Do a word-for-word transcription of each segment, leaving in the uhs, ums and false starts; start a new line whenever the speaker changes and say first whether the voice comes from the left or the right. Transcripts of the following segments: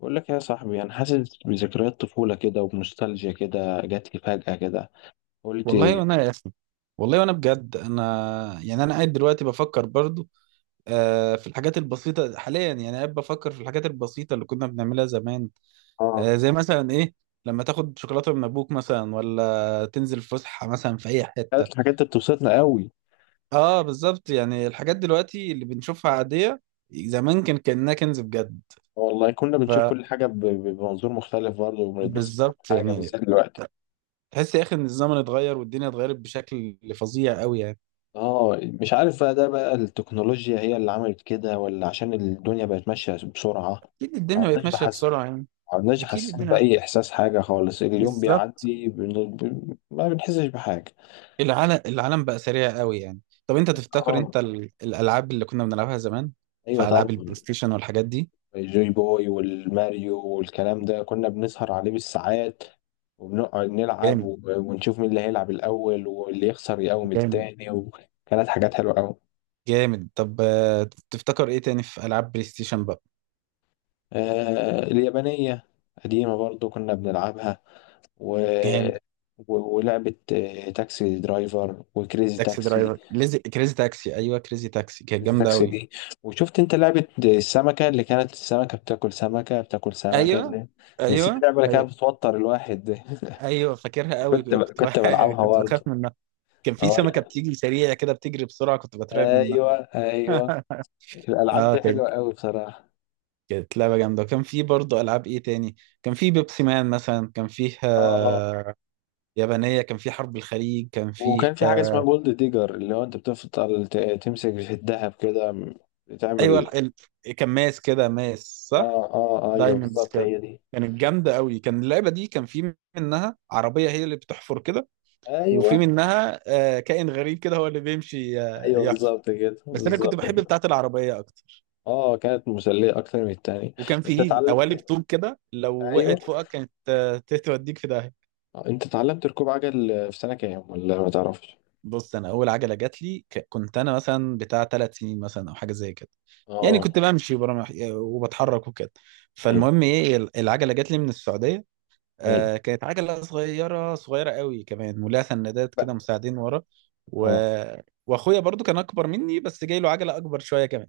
left: بقول لك يا صاحبي، انا حاسس بذكريات طفوله كده، وبنوستالجيا كده جات لي فجاه كده. قلت.
right: والله وانا يا اسف. والله وانا بجد، انا يعني انا قاعد دلوقتي بفكر برضو. آه، في الحاجات البسيطه حاليا، يعني قاعد بفكر في الحاجات البسيطه اللي كنا بنعملها زمان. آه،
left: اه.
right: زي مثلا ايه؟ لما تاخد شوكولاته من ابوك مثلا، ولا تنزل فسحه مثلا في اي حته.
left: كانت الحاجات دي بتبسطنا قوي.
right: اه، بالظبط، يعني الحاجات دلوقتي اللي بنشوفها عاديه، زمان كان كانها كنز بجد.
left: والله كنا بنشوف كل حاجه ب- ب- بمنظور مختلف برضه، وبنتبسط بكل
right: فبالظبط
left: حاجه
right: يعني،
left: بالذات دلوقتي.
right: تحس يا اخي ان الزمن اتغير والدنيا اتغيرت بشكل فظيع قوي يعني.
left: اه، مش عارف بقى، ده بقى التكنولوجيا هي اللي عملت كده، ولا عشان الدنيا بقت ماشيه بسرعه؟
right: اكيد
left: ما
right: الدنيا بقت
left: عدناش
right: ماشيه
left: بحس ما
right: بسرعه يعني.
left: عدناش
right: اكيد
left: حاسين
right: الدنيا،
left: باي احساس، حاجه خالص، اليوم
right: بالظبط،
left: بيعدي بن... ب... ما بنحسش بحاجه.
right: العالم العالم بقى سريع قوي يعني. طب انت تفتكر
left: اه.
right: انت ال... الالعاب اللي كنا بنلعبها زمان،
left: ايوه
right: في العاب
left: طبعا.
right: البلاي ستيشن والحاجات دي.
left: الجوي بوي والماريو والكلام ده كنا بنسهر عليه بالساعات، وبنقعد نلعب،
right: جامد.
left: و- ونشوف مين اللي هيلعب الأول، واللي يخسر يقوم
right: جامد.
left: التاني. وكانت حاجات حلوة أوي.
right: جامد. طب آه، تفتكر ايه تاني في العاب بلاي ستيشن بقى؟
left: آه، اليابانية قديمة برضو كنا بنلعبها. و...
right: جامد.
left: و- ولعبة آه، تاكسي درايفر وكريزي
right: تاكسي
left: تاكسي.
right: درايفر، ليزي... كريزي تاكسي، ايوه، كريزي تاكسي كانت
left: كريزي
right: جامده
left: تاكسي
right: قوي.
left: دي. وشفت انت لعبة السمكة اللي كانت السمكة بتاكل سمكة بتاكل سمكة
right: ايوه،
left: اللي- الس-
right: ايوه.
left: اللعبة اللي كانت
right: ايوه،
left: بتوتر الواحد دي.
right: ايوه فاكرها قوي.
left: كنت ب...
right: كنت ب...
left: كنت بلعبها
right: كنت بخاف
left: برضه.
right: منها. كان في
left: اه،
right: سمكه بتيجي سريعه كده، بتجري بسرعه، كنت بترعب منها.
left: ايوه ايوه، الالعاب
right: اه،
left: دي
right: كانت
left: حلوه قوي بصراحه.
right: كانت لعبة جامدة، وكان في برضه ألعاب. إيه تاني؟ كان في بيبسي مان مثلا كان فيها،
left: اه.
right: يابانية، كان في حرب الخليج كان
left: وكان في حاجه اسمها
right: فيها.
left: جولد ديجر، اللي هو انت بتفضل ت- تمسك في الذهب كده، م-
right: أيوة،
left: بتعمل.
right: ال- ال- كان ماس كده، ماس صح؟
left: اه اه، آه، ايوه
right: دايموندز
left: بالظبط
right: كان
left: هي دي.
right: كانت جامدة قوي، كان اللعبة دي كان في منها عربية هي اللي بتحفر كده،
left: ايوه
right: وفي منها آه، كائن غريب كده هو اللي بيمشي آه،
left: ايوه،
right: يحفر.
left: بالظبط كده
right: بس أنا كنت
left: بالظبط
right: بحب
left: كده.
right: بتاعة العربية أكتر.
left: اه، كانت مسليه اكتر من التانية.
right: وكان
left: انت
right: في
left: اتعلم
right: قوالب طوب كده لو
left: ايوه.
right: وقعت فوقك كانت، آه، توديك في داهية.
left: آه، انت اتعلمت ركوب عجل في سنه كام، ولا ما تعرفش؟
right: بص، انا اول عجله جات لي ك- كنت انا مثلا بتاع ثلاث سنين مثلا او حاجه زي كده، يعني
left: اه،
right: كنت بمشي برا- وبتحرك وكده.
left: ايوه
right: فالمهم، ايه، ال- العجله جات لي من السعوديه.
left: ايوه
right: آه كانت عجله صغيره صغيره قوي كمان، ولها سندات كده
left: بقى.
right: مساعدين ورا. و...
left: اه،
right: واخويا برضو كان اكبر مني، بس جاي له عجله اكبر شويه كمان.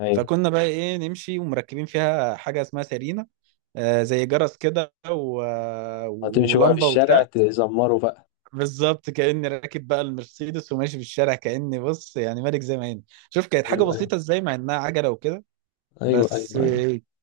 left: ايوه.
right: فكنا بقى، ايه، نمشي ومركبين فيها حاجه اسمها سيرينا، آه زي جرس كده، و...
left: هتمشي بقى في
right: ولمبه
left: الشارع
right: وبتاع.
left: تزمره بقى.
right: بالظبط كأني راكب بقى المرسيدس وماشي في الشارع، كأني، بص، يعني، ملك زي ما هنا. شوف كانت حاجة
left: ايوه ايوه،
right: بسيطة ازاي، مع انها عجلة وكده.
left: ايوه
right: بس
left: ايوه.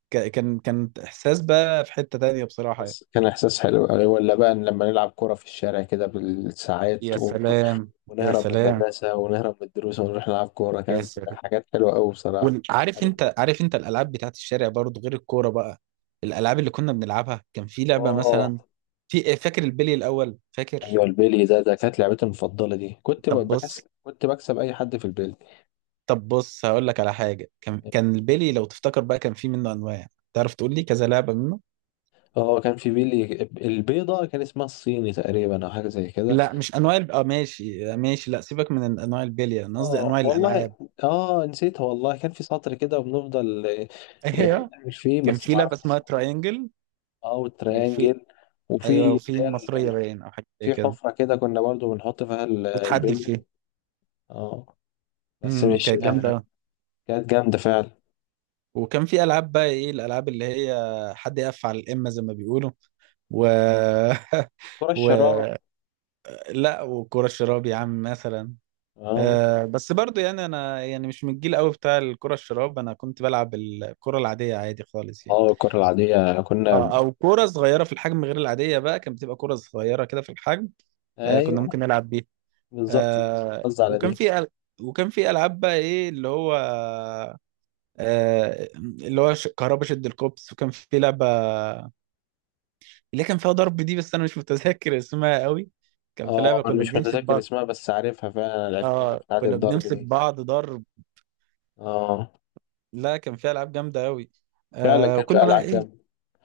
right: ك- كان كان احساس بقى في حتة تانية بصراحة يعني.
left: بس كان إحساس حلو يعني، ولا بقى لما نلعب كرة في الشارع كده بالساعات،
right: يا
left: و...
right: سلام، يا
left: ونهرب من
right: سلام،
left: المدرسة، ونهرب من الدروس، ونروح نلعب كورة.
right: يا
left: كانت
right: سلام.
left: حاجات حلوة أوي بصراحة.
right: وعارف انت، عارف انت الالعاب بتاعت الشارع برضو، غير الكورة بقى. الالعاب اللي كنا بنلعبها، كان في لعبة
left: آه،
right: مثلا، في، إيه، فاكر البلي الاول؟ فاكر.
left: أيوة، البيلي ده ده كانت لعبتي المفضلة دي، كنت
right: طب بص
left: بكسب كنت بكسب أي حد في البيلي.
right: طب بص هقول لك على حاجة، كان كان البلي، لو تفتكر بقى، كان في منه انواع. تعرف تقول لي كذا لعبة منه؟
left: اه، كان في بيلي البيضة، كان اسمها الصيني تقريبا، او حاجة زي كده.
right: لا، مش انواع الب... اه، ماشي ماشي، لا سيبك من ال- انواع البلية، انا قصدي
left: اه
right: انواع
left: والله.
right: الالعاب.
left: اه، نسيتها والله. كان في سطر كده وبنفضل آه، آه،
right: ايوه،
left: نعمل فيه،
right: كان
left: بس
right: في
left: ما
right: لعبه
left: اعرفش
right: اسمها
left: اسمه إيه.
right: تراينجل.
left: او
right: وفي،
left: تريانجل. وفي،
right: ايوه،
left: اللي
right: وفي
left: هي ال-
right: مصريه
left: ال-
right: باين او حاجه زي
left: في
right: كده،
left: حفرة كده كنا برضو بنحط فيها ال-
right: وتحدي
left: البلي.
right: فيه.
left: اه، بس
right: امم
left: مش
right: كانت جامده
left: آه،
right: أوي.
left: كانت جامدة فعلا.
right: وكان في العاب بقى، ايه الالعاب اللي هي حد يقف على الامه زي ما بيقولوا، و
left: كرة
right: و،
left: الشراع.
right: لا، وكره الشراب يا عم مثلا.
left: اه
right: آه بس برضو يعني، انا يعني مش من الجيل قوي بتاع الكره الشراب، انا كنت بلعب الكره العاديه عادي خالص يعني.
left: اه، الكرة العادية كنا
right: اه،
left: ب...
right: او كوره صغيره في الحجم غير العاديه بقى، كانت بتبقى كوره صغيره كده في الحجم، آه كنا ممكن
left: ايوه
right: نلعب بيها.
left: بالظبط دي.
right: آه
left: قصدي على
right: وكان
left: دي.
right: في أل... وكان في العاب بقى، ايه اللي هو، آه اللي هو ش... كهربا، شد الكوبس، وكان في لعبه اللي كان فيها ضرب دي، بس انا مش متذكر اسمها قوي. كان في
left: اه،
right: لعبه
left: انا
right: كنا
left: مش
right: بنمسك
left: متذكر
right: بعض.
left: اسمها بس عارفها فعلا، انا لعبتها
right: اه،
left: بتاعة
right: كنا
left: الضرب
right: بنمسك
left: دي.
right: بعض ضرب.
left: اه،
right: لا، كان فيها العاب جامده قوي.
left: فعلا
right: آه
left: كانت فيها
right: وكنا بقى،
left: العاب
right: ايه،
left: جامدة.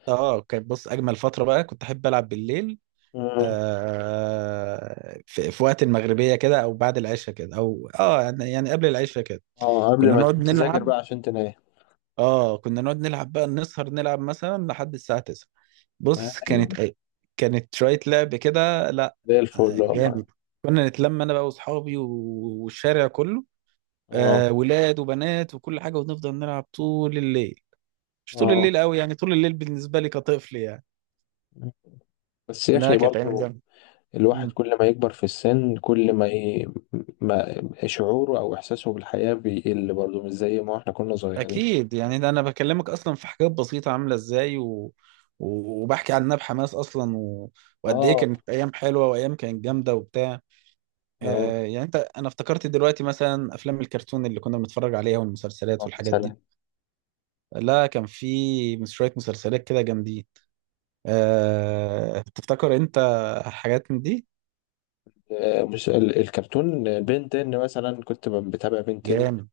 right: اه، كانت، بص، اجمل فتره بقى كنت احب العب بالليل،
left: مم.
right: آه، في, في وقت المغربية كده، أو بعد العشاء كده، أو آه يعني يعني قبل العشاء كده.
left: اه، قبل
right: كنا
left: ما
right: نقعد
left: تقوم تذاكر
right: نلعب
left: بقى عشان تنام.
right: آه كنا نقعد نلعب بقى، نسهر نلعب مثلا لحد الساعة تسعة. بص،
left: ايوه،
right: كانت أي- كانت شوية لعب كده، لا،
left: زي
right: آه،
left: الفل والله.
right: جامد. كنا نتلم أنا بقى وأصحابي و- والشارع كله،
left: اه
right: آه ولاد وبنات وكل حاجة، ونفضل نلعب طول الليل. مش طول
left: اه،
right: الليل قوي يعني، طول الليل بالنسبة لي كطفل يعني.
left: بس يا
right: لا،
left: اخي
right: كانت أيام
left: برضو
right: جامدة.
left: الواحد كل ما يكبر في السن، كل ما, ي... ما شعوره أو إحساسه بالحياة بيقل برضه، مش زي ما احنا كنا صغيرين.
right: اكيد يعني، ده انا بكلمك اصلا في حاجات بسيطه عامله ازاي، و... و- وبحكي عنها بحماس اصلا، و... وقد ايه
left: اه
right: كانت ايام حلوه، وايام كانت جامده وبتاع.
left: اه.
right: آه يعني انت انا افتكرت دلوقتي مثلا افلام الكرتون اللي كنا بنتفرج عليها، والمسلسلات والحاجات دي.
left: مثلا
right: لا، كان في مس- شويه مسلسلات كده جامدين. آه تفتكر انت حاجات من دي؟
left: آه، مش ال- الكرتون بنتين مثلا، كنت ب- بتابع بنتين.
right: جامد.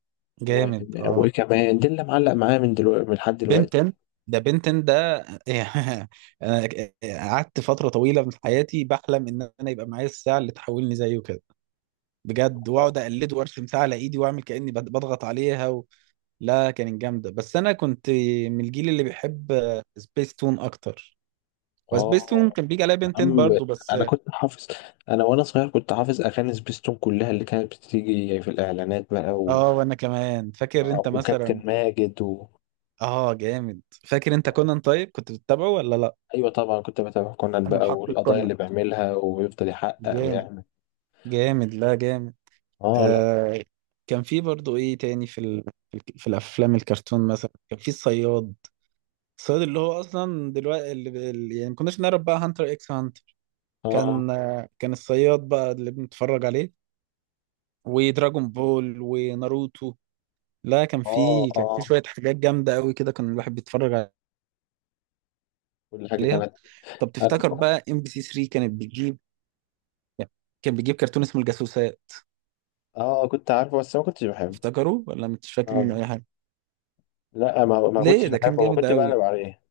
left: و...
right: جامد، اه.
left: وكمان دي اللي معلق معايا من دلوقتي، من لحد دلوقتي.
right: بنتن ده، بنتن ده. انا قعدت فتره طويله من حياتي بحلم ان انا يبقى معايا الساعه اللي تحولني زيه كده، بجد، واقعد اقلده وارسم ساعه على ايدي واعمل كاني بض- بضغط عليها، و... لا، كانت جامده، بس انا كنت من الجيل اللي بيحب سبيس تون اكتر. وسبيس تون
left: اه
right: كان بيجي عليا
left: يا
right: بنتين
left: عم.
right: برضو بس.
left: انا كنت حافظ انا وانا صغير كنت حافظ اغاني سبيستون كلها، اللي كانت بتيجي في الاعلانات بقى. و...
right: اه، وانا كمان فاكر.
left: آه،
right: انت مثلا،
left: وكابتن ماجد. و...
right: اه، جامد. فاكر انت كونان؟ طيب كنت بتتابعه ولا لا؟
left: ايوه طبعا، كنت بتابع كونان
right: انا
left: بقى
right: محقق
left: والقضايا
right: كونان.
left: اللي بيعملها، ويفضل يحقق
right: جامد.
left: ويعمل.
right: جامد. لا، جامد.
left: اه. لا.
right: آه كان في برضو، ايه تاني، في ال... في الك- في الافلام الكرتون مثلا، كان في الصياد. الصياد، اللي هو اصلا دلوقتي، اللي اللي- يعني، ما كناش نعرف بقى، هانتر اكس هانتر.
left: اه
right: كان آه كان الصياد بقى اللي بنتفرج عليه، ودراجون بول، وناروتو. لا، كان
left: اه
right: في كان في
left: اه،
right: شوية حاجات جامدة قوي كده كان الواحد بيتفرج
left: كل حاجه
right: عليها.
left: كانت.
right: طب
left: انا
right: تفتكر بقى ام بي سي تلاتة كانت بتجيب، يعني، كان بيجيب كرتون اسمه الجاسوسات؟
left: اه كنت عارفه، بس ما كنتش بحبه.
right: تفتكره ولا مش فاكر منه
left: اه،
right: اي حاجة؟
left: لا، ما ما كنتش
right: ليه؟ ده كان
left: بحبه، ما
right: جامد
left: كنت
right: قوي،
left: بقلب عليه.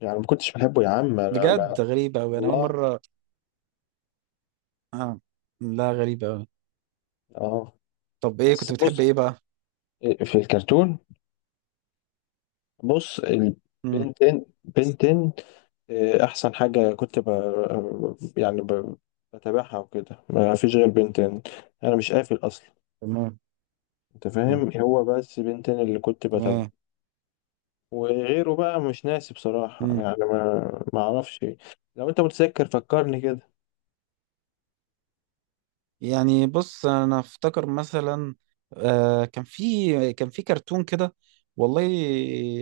left: يعني ما كنتش بحبه يا عم انا بقى.
right: بجد. غريب قوي، انا اول
left: والله.
right: مرة. اه، لا، غريبة أوي.
left: اه.
right: طب إيه
left: بس
right: كنت بتحب
left: بص،
right: إيه بقى؟
left: في الكرتون، بص
right: مم.
left: البنتين بنتين. آه، احسن حاجه كنت ب... يعني ب... بتابعها وكده، ما فيش غير بنتين. انا مش قافل اصلا.
right: تمام.
left: انت
right: مم.
left: فاهم، هو بس بنتين اللي كنت بتابعه.
right: تمام.
left: وغيره بقى مش ناسي بصراحة
right: مم.
left: يعني، ما ما اعرفش. لو انت متذكر فكرني كده.
right: يعني، بص، أنا أفتكر مثلا، آه كان في كان في كرتون كده. والله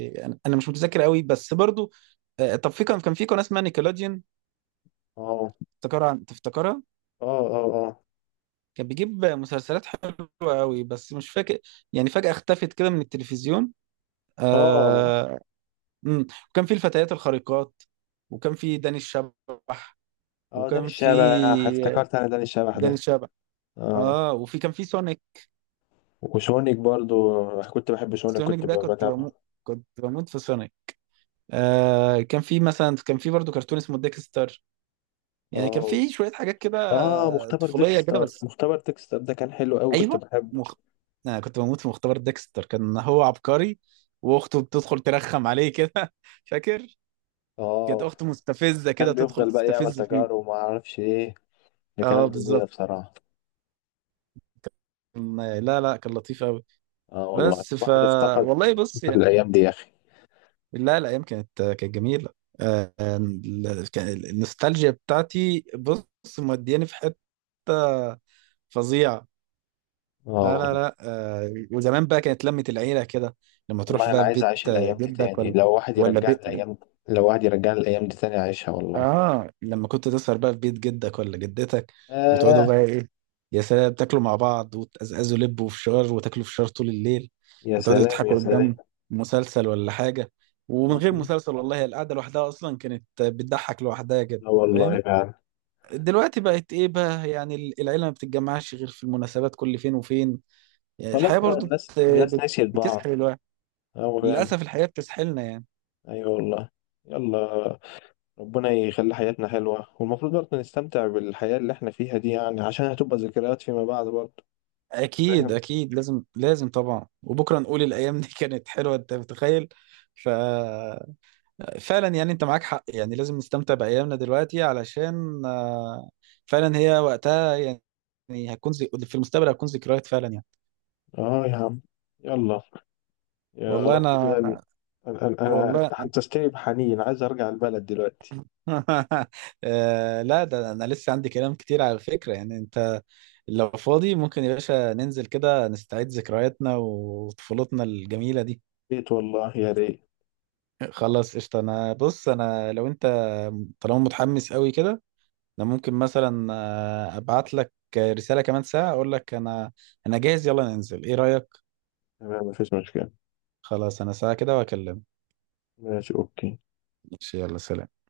right: أنا أنا مش متذكر قوي بس برضو، آه طب في كان كان في قناة اسمها نيكلوديون،
left: اه
right: تفتكرها؟ تفتكرها؟
left: اه اه
right: كان بيجيب مسلسلات حلوة قوي، بس مش فاكر، يعني فجأة اختفت كده من التلفزيون.
left: اه اه
right: آه. مم. وكان في الفتيات الخارقات، وكان في داني الشبح.
left: اه. داني
right: وكان في
left: الشبح! افتكرت انا داني الشبح
right: داني
left: ده.
right: شبح،
left: اه.
right: اه. وفي كان في سونيك.
left: وشونك برضو كنت بحب شونك،
right: سونيك
left: كنت
right: ده
left: ب-
right: كنت
left: بتابعه.
right: بموت، كنت بموت في سونيك. آه كان في مثلا كان في برضو كرتون اسمه ديكستر، يعني كان
left: اه
right: في شوية حاجات كده
left: اه، مختبر
right: طفولية كده
left: ديكستر،
right: بس.
left: مختبر ديكستر ده كان حلو قوي كنت
right: ايوه،
left: بحبه.
right: مخ... انا كنت بموت في مختبر ديكستر، كان هو عبقري، واخته بتدخل ترخم عليه كده. فاكر؟ كانت
left: اه،
right: اخته مستفزة كده،
left: كان
right: تدخل
left: بيفضل بقى يعمل
right: تستفز فيه.
left: تجارب وما اعرفش ايه، اللي
right: اه،
left: كانت جميلة
right: بالظبط،
left: بصراحة.
right: لا لا، كان لطيف قوي.
left: اه والله،
right: بس ف
left: الواحد افتقد
right: والله بص يعني،
left: الأيام دي يا أخي.
right: لا، الايام كانت كانت جميله. آه، ال- كان- النوستالجيا بتاعتي، بص، مودياني في حته فظيعه. لا لا
left: اه
right: لا، آه، وزمان بقى كانت لمه العيله كده، لما تروح
left: والله، أنا
right: بقى في
left: عايز
right: بيت،
left: أعيش
right: آه،
left: الأيام دي
right: جدك
left: تاني.
right: ولا،
left: لو واحد
right: ولا
left: يرجعني
right: بيت،
left: الأيام لو واحد يرجعني الأيام دي تاني أعيشها والله.
right: اه، لما كنت تسهر بقى في بيت جدك ولا جدتك، وتقعدوا بقى،
left: آه،
right: ايه، يا سلام، تاكلوا مع بعض، وتقزقزوا لب وفشار، وتاكلوا فشار طول الليل،
left: يا
right: وتقعدوا
left: سلام يا
right: تضحكوا
left: سلام.
right: قدام مسلسل ولا حاجة. ومن
left: لا
right: غير مسلسل، والله، هي القعدة لوحدها أصلا كانت بتضحك لوحدها كده.
left: والله،
right: فاهم؟
left: فعلا.
right: دلوقتي بقت، ايه بقى، يعني، ال- العيلة ما بتتجمعش غير في المناسبات كل فين وفين. يعني
left: خلاص
right: الحياة
left: بقى،
right: برضو
left: الناس
right: بت-
left: الناس
right: بت-
left: نسيت بعض.
right: بتسحل الواحد،
left: أوي يعني.
right: للأسف الحياة بتسحلنا يعني.
left: أيوة والله. يلا. ربنا يخلي حياتنا حلوة، والمفروض برضه نستمتع بالحياة اللي احنا فيها دي يعني، عشان هتبقى ذكريات فيما بعد برضه.
right: اكيد،
left: فاهم.
right: اكيد، لازم، لازم طبعا، وبكره نقول الايام دي كانت حلوه، انت متخيل؟ ف فعلا يعني، انت معاك حق، يعني لازم نستمتع بايامنا دلوقتي علشان، آه، فعلا هي وقتها يعني، يعني هتكون زي، في المستقبل هتكون ذكريات فعلا يعني.
left: اه يا عم. يلا. يا
right: والله
left: رب
right: انا
left: كده ال- انا انا أنا-
right: والله
left: انت
right: أنا.
left: حسستني بحنين، عايز ارجع البلد دلوقتي.
right: آه، لا، ده انا لسه عندي كلام كتير على فكره يعني. انت لو فاضي ممكن يا باشا ننزل كده، نستعيد ذكرياتنا وطفولتنا الجميله دي.
left: ريت والله، يا ريت.
right: خلاص، قشطة. انا بص، انا لو انت طالما متحمس قوي كده، انا ممكن مثلا، آه، ابعت لك رسالة كمان ساعة اقول لك انا انا جاهز، يلا ننزل، ايه رأيك؟
left: تمام، مفيش مشكلة.
right: خلاص، انا ساعة كده واكلمك.
left: ماشي، اوكي.
right: ماشي، يلا سلام.